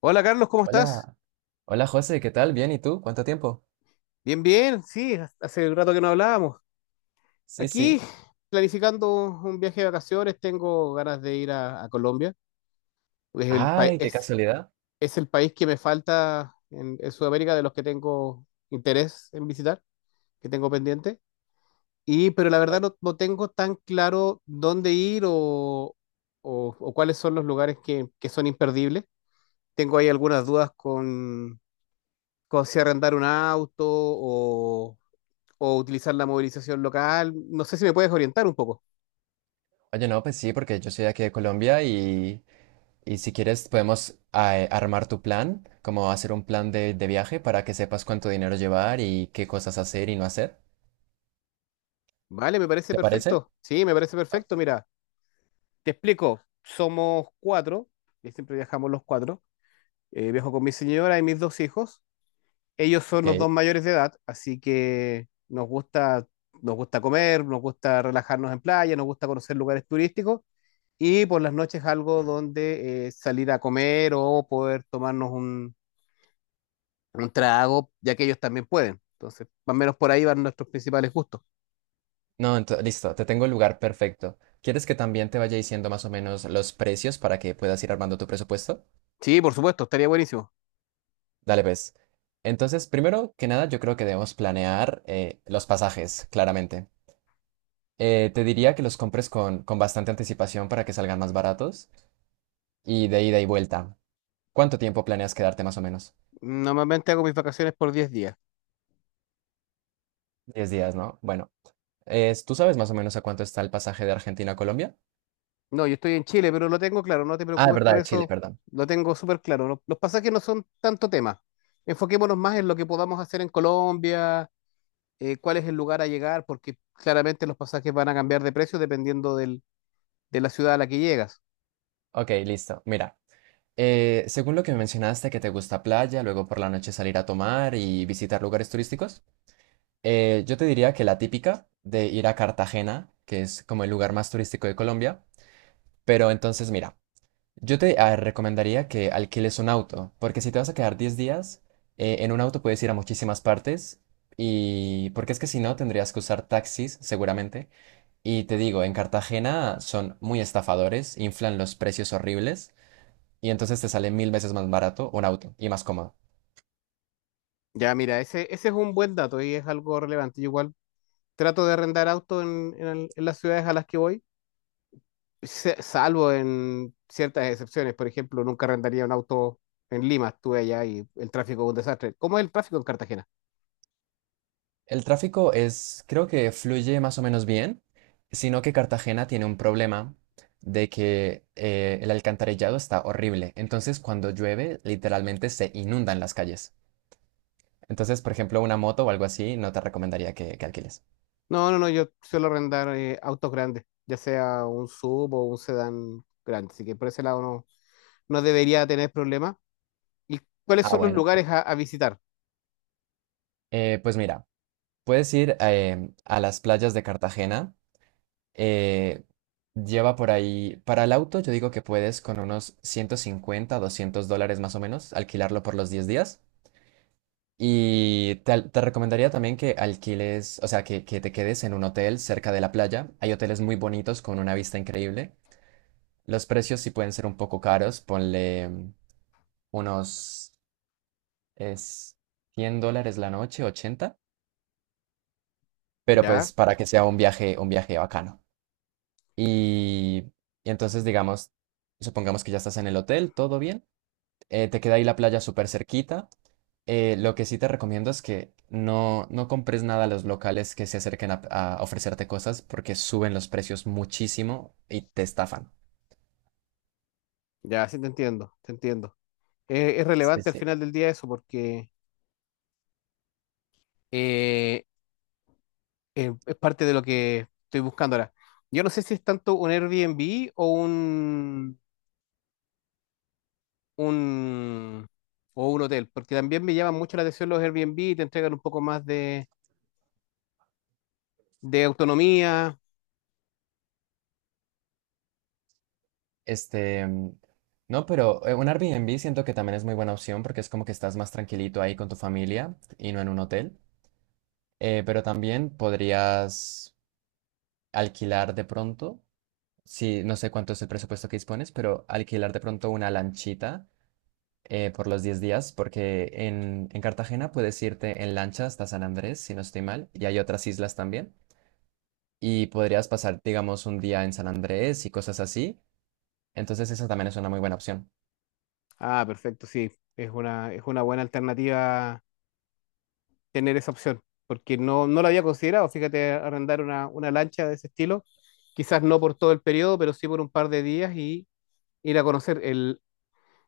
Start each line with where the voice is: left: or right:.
left: Hola Carlos, ¿cómo estás?
right: Hola, hola José, ¿qué tal? Bien, ¿y tú? ¿Cuánto tiempo?
left: Bien, bien, sí, hace rato que no hablábamos.
right: Sí, sí.
left: Aquí, planificando un viaje de vacaciones, tengo ganas de ir a Colombia. Es el, pa-
right: Ay, qué
left: es,
right: casualidad.
left: es el país que me falta en Sudamérica de los que tengo interés en visitar, que tengo pendiente. Y, pero la verdad
right: Oye,
left: no tengo tan claro dónde ir o cuáles son los lugares que son imperdibles. Tengo ahí algunas dudas con si arrendar un auto o utilizar la movilización local. No sé si me puedes orientar un poco.
right: oye, no, pues sí, porque yo soy de aquí de Colombia y si quieres podemos armar tu plan, como hacer un plan de viaje para que sepas cuánto dinero llevar y qué cosas hacer y no hacer.
left: Vale, me parece
right: ¿Te parece?
left: perfecto. Sí, me parece
right: Ah,
left: perfecto. Mira, te explico. Somos cuatro, y siempre viajamos los cuatro. Viajo con mi señora y mis dos hijos. Ellos son los
right: Ok.
left: dos mayores de edad, así que nos nos gusta comer, nos gusta relajarnos en playa, nos gusta conocer lugares turísticos y por las noches algo donde salir a comer o poder tomarnos un trago, ya que ellos también pueden. Entonces, más o menos por ahí van nuestros principales gustos.
right: No, listo, te tengo el lugar perfecto. ¿Quieres que también te vaya diciendo más o menos los precios para que puedas ir armando tu presupuesto?
left: Sí, por supuesto, estaría buenísimo.
right: Dale, pues. Entonces, primero que nada, yo creo que debemos planear los pasajes, claramente. Te diría que los compres con bastante anticipación para que salgan más baratos y de ida y vuelta. ¿Cuánto tiempo planeas quedarte más o menos?
left: Normalmente hago mis vacaciones por 10 días.
right: 10 días, ¿no? Bueno, ¿tú sabes más o menos a cuánto está el pasaje de Argentina a Colombia?
left: No, yo estoy en Chile, pero lo tengo claro, no te
right: Ah, de
left: preocupes
right: verdad,
left: por
right: de Chile,
left: eso,
right: perdón.
left: lo tengo súper claro. Los pasajes no son tanto tema. Enfoquémonos más en lo que podamos hacer en Colombia, cuál es el lugar a llegar, porque claramente los pasajes van a cambiar de precio dependiendo de la ciudad a la que llegas.
right: Ok, listo. Mira, según lo que me mencionaste, que te gusta playa, luego por la noche salir a tomar y visitar lugares turísticos. Yo te diría que la típica de ir a Cartagena, que es como el lugar más turístico de Colombia, pero entonces mira. Yo te a recomendaría que alquiles un auto, porque si te vas a quedar 10 días, en un auto puedes ir a muchísimas partes, y porque es que si no tendrías que usar taxis seguramente. Y te digo, en Cartagena son muy estafadores, inflan los precios horribles, y entonces te sale mil veces más barato un auto y más cómodo.
left: Ya, mira, ese es un buen dato y es algo relevante. Yo igual trato de arrendar auto en las ciudades a las que voy salvo en ciertas excepciones. Por ejemplo, nunca arrendaría un auto en Lima, estuve allá y el tráfico es un desastre. ¿Cómo es el tráfico en Cartagena?
right: El tráfico es, creo que fluye más o menos bien, sino que Cartagena tiene un problema de que el alcantarillado está horrible. Entonces, cuando llueve, literalmente se inundan las calles. Entonces, por ejemplo, una moto o algo así, no te recomendaría que alquiles.
left: No, no, no, yo suelo arrendar autos grandes, ya sea un sub o un sedán grande, así que por ese lado no debería tener problemas. ¿Y cuáles
right: Ah,
left: son los
right: bueno.
left: lugares a visitar?
right: Pues mira, puedes ir a las playas de Cartagena. eh, Lleva por ahí, para el auto, yo digo que puedes con unos 150, $200 más o menos, alquilarlo por los 10 días. Y te recomendaría también que alquiles, o sea, que te quedes en un hotel cerca de la playa. Hay hoteles muy bonitos con una vista increíble. Los precios sí pueden ser un poco caros, ponle unos es $100 la noche, 80, pero pues
left: Ya,
right: para que sea un viaje bacano. Y, y entonces, digamos, supongamos que ya estás en el hotel, todo bien. Te queda ahí la playa súper cerquita. Lo que sí te recomiendo es que no compres nada a los locales que se acerquen a ofrecerte cosas porque suben los precios muchísimo y te estafan.
left: ya, sí te entiendo, te entiendo. Es
right: Sí,
left: relevante al
right: sí.
left: final del día eso porque eh, es parte de lo que estoy buscando ahora. Yo no sé si es tanto un Airbnb o un, o un hotel, porque también me llaman mucho la atención los Airbnb, te entregan un poco más de
right: Eh,
left: autonomía.
right: Este, mm, no, pero un Airbnb siento que también es muy buena opción porque es como que estás más tranquilito ahí con tu familia y no en un hotel. Pero también podrías alquilar de pronto, si no sé cuánto es el presupuesto que dispones, pero alquilar de pronto una lanchita por los 10 días, porque en Cartagena puedes irte en lancha hasta San Andrés, si no estoy mal, y hay otras islas también, y podrías pasar, digamos, un día en San Andrés y cosas así, entonces esa también es una muy buena opción.
left: Ah, perfecto, sí, es es una buena alternativa tener esa opción, porque no la había considerado, fíjate, arrendar una lancha de ese estilo, quizás no por todo el periodo, pero sí por un par de días y ir a conocer el...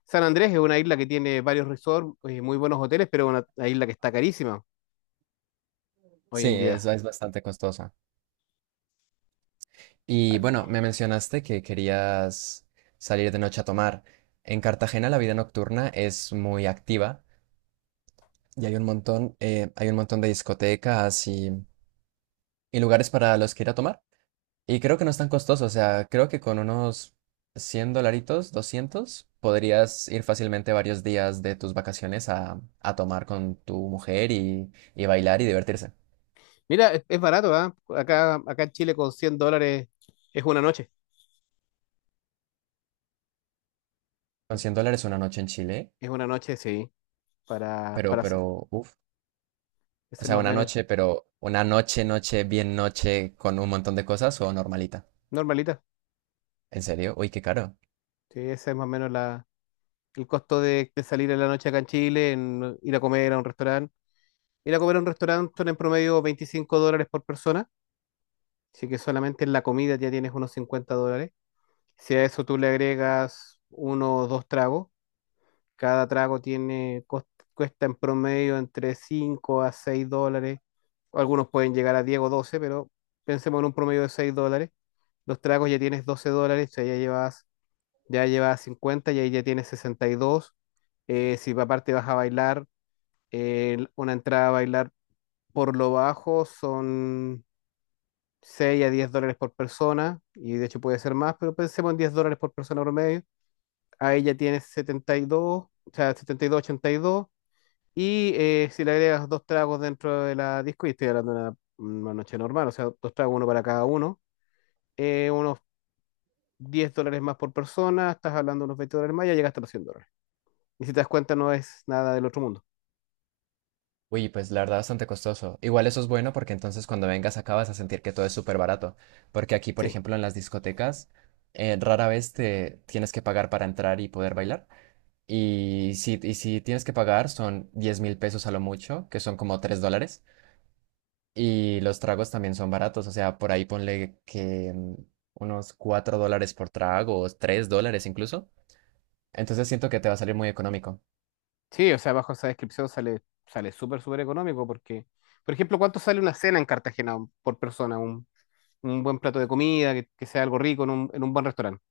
left: San Andrés es una isla que tiene varios resorts, muy buenos hoteles, pero una isla que está carísima hoy
right: Sí,
left: en
right: es,
left: día.
right: es bastante costosa. Y bueno, me mencionaste que querías salir de noche a tomar. En Cartagena la vida nocturna es muy activa y hay un montón de discotecas y lugares para los que ir a tomar. Y creo que no es tan costoso, o sea, creo que con unos 100 dolaritos, 200, podrías ir fácilmente varios días de tus vacaciones a tomar con tu mujer y bailar y divertirse.
left: Mira, es barato, ¿ah? Acá, acá en Chile con 100 dólares es una noche.
right: Con
left: Es
right: $100 una noche en Chile,
left: es una noche, sí,
right: pero,
left: para hacer.
right: pero, uff, o
left: Ese es
right: sea,
left: más o
right: una
left: menos,
right: noche, pero una noche, noche, bien noche, con un montón de cosas o normalita.
left: normalita.
right: ¿En serio? Uy, qué caro.
left: Sí, ese es más o menos el costo de salir en la noche acá en Chile, en ir a comer a un restaurante. Ir a comer a un restaurante son en promedio 25 dólares por persona. Así que solamente en la comida ya tienes unos 50 dólares. Si a eso tú le agregas uno o dos tragos, cada trago cuesta en promedio entre 5 a 6 dólares. Algunos pueden llegar a 10 o 12, pero pensemos en un promedio de 6 dólares. Los tragos ya tienes 12 dólares, o sea, ya llevas 50 y ahí ya tienes 62. Si aparte vas a bailar, una entrada a bailar por lo bajo son 6 a 10 dólares por persona, y de hecho puede ser más, pero pensemos en $10 por persona promedio. Ahí ya tienes setenta y dos, o sea, setenta y dos, ochenta y dos. Y si le agregas dos tragos dentro de la disco, y estoy hablando de una noche normal, o sea, dos tragos, uno para cada uno, unos 10 dólares más por persona, estás hablando de unos 20 dólares más, ya llegaste a los 100 dólares. Y si te das cuenta, no es nada del otro mundo.
right: Uy, pues la verdad bastante costoso. Igual eso es bueno porque entonces cuando vengas acá vas a sentir que todo es súper barato. Porque aquí, por
left: Sí,
right: ejemplo, en las discotecas, rara vez te tienes que pagar para entrar y poder bailar. Y si tienes que pagar son 10.000 pesos a lo mucho, que son como $3. Y los tragos también son baratos. O sea, por ahí ponle que unos $4 por trago o $3 incluso. Entonces siento que te va a salir muy económico.
left: sí, o sea, bajo esa descripción sale súper, súper económico, porque, por ejemplo, ¿cuánto sale una cena en Cartagena por persona? Un buen plato de comida, que sea algo rico en un buen restaurante,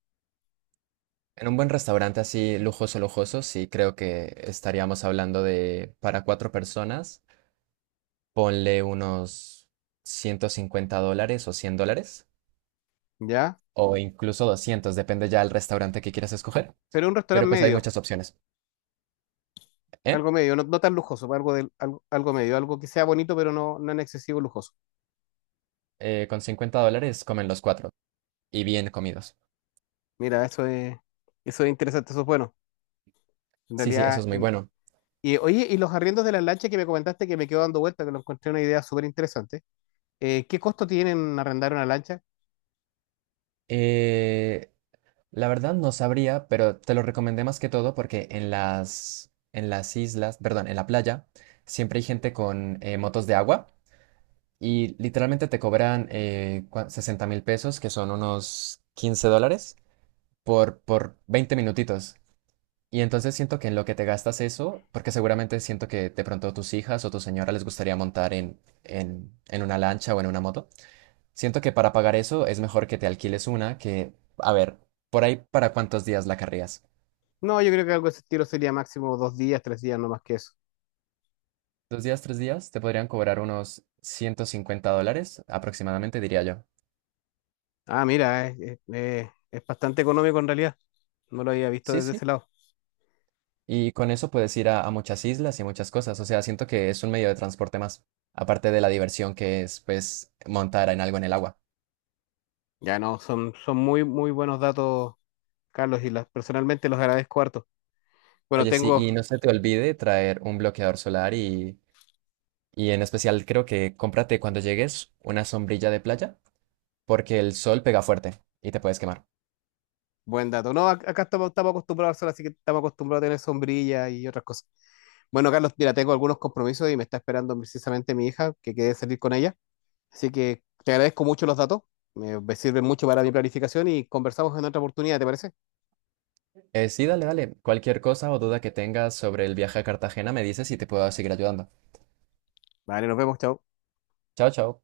right: En un buen restaurante así lujoso, lujoso, sí creo que estaríamos hablando de para cuatro personas, ponle unos $150 o $100,
left: ¿ya?
right: o incluso 200 depende ya del restaurante que quieras escoger.
left: Pero un
right: Pero
left: restaurante
right: pues hay
left: medio,
right: muchas opciones. ¿Eh?
left: algo medio, no tan lujoso, pues, algo medio, algo que sea bonito, pero no en excesivo lujoso.
right: Con $50 comen los cuatro y bien comidos.
left: Mira, eso eso es interesante, eso es bueno. En
right: Sí, sí, eso
left: realidad,
right: es muy bueno.
left: y oye, y los arriendos de las lanchas que me comentaste, que me quedó dando vuelta, que lo encontré una idea súper interesante. ¿Qué costo tienen arrendar una lancha?
right: Eh, la verdad no sabría, pero te lo recomendé más que todo porque en las islas, perdón, en la playa, siempre hay gente con motos de agua. Y literalmente te cobran 60 mil pesos, que son unos $15, por 20 minutitos. Y entonces siento que en lo que te gastas eso, porque seguramente siento que de pronto tus hijas o tu señora les gustaría montar en una lancha o en una moto, siento que para pagar eso es mejor que te alquiles una que, a ver, por ahí para cuántos días la carrías.
left: No, yo creo que algo de ese estilo sería máximo dos días, tres días, no más que eso.
right: 2 días, 3 días, te podrían cobrar unos $150 aproximadamente, diría yo.
left: Ah, mira, es bastante económico en realidad. No lo había visto
right: Sí,
left: desde
right: sí.
left: ese lado.
right: Y con eso puedes ir a muchas islas y muchas cosas. O sea, siento que es un medio de transporte más, aparte de la diversión que es, pues, montar en algo en el agua.
left: Ya no, son muy, muy buenos datos, Carlos, y las, personalmente los agradezco harto. Bueno,
right: Oye, sí,
left: tengo...
right: y no se te olvide traer un bloqueador solar y en especial creo que cómprate cuando llegues una sombrilla de playa, porque el sol pega fuerte y te puedes quemar.
left: Buen dato. No, acá estamos acostumbrados al sol, así que estamos acostumbrados a tener sombrilla y otras cosas. Bueno, Carlos, mira, tengo algunos compromisos y me está esperando precisamente mi hija, que quede salir con ella. Así que te agradezco mucho los datos. Me sirven mucho para mi planificación y conversamos en otra oportunidad, ¿te parece?
right: Sí, dale, dale. Cualquier cosa o duda que tengas sobre el viaje a Cartagena me dices y te puedo seguir ayudando.
left: Vale, nos vemos, chao.
right: Chao, chao.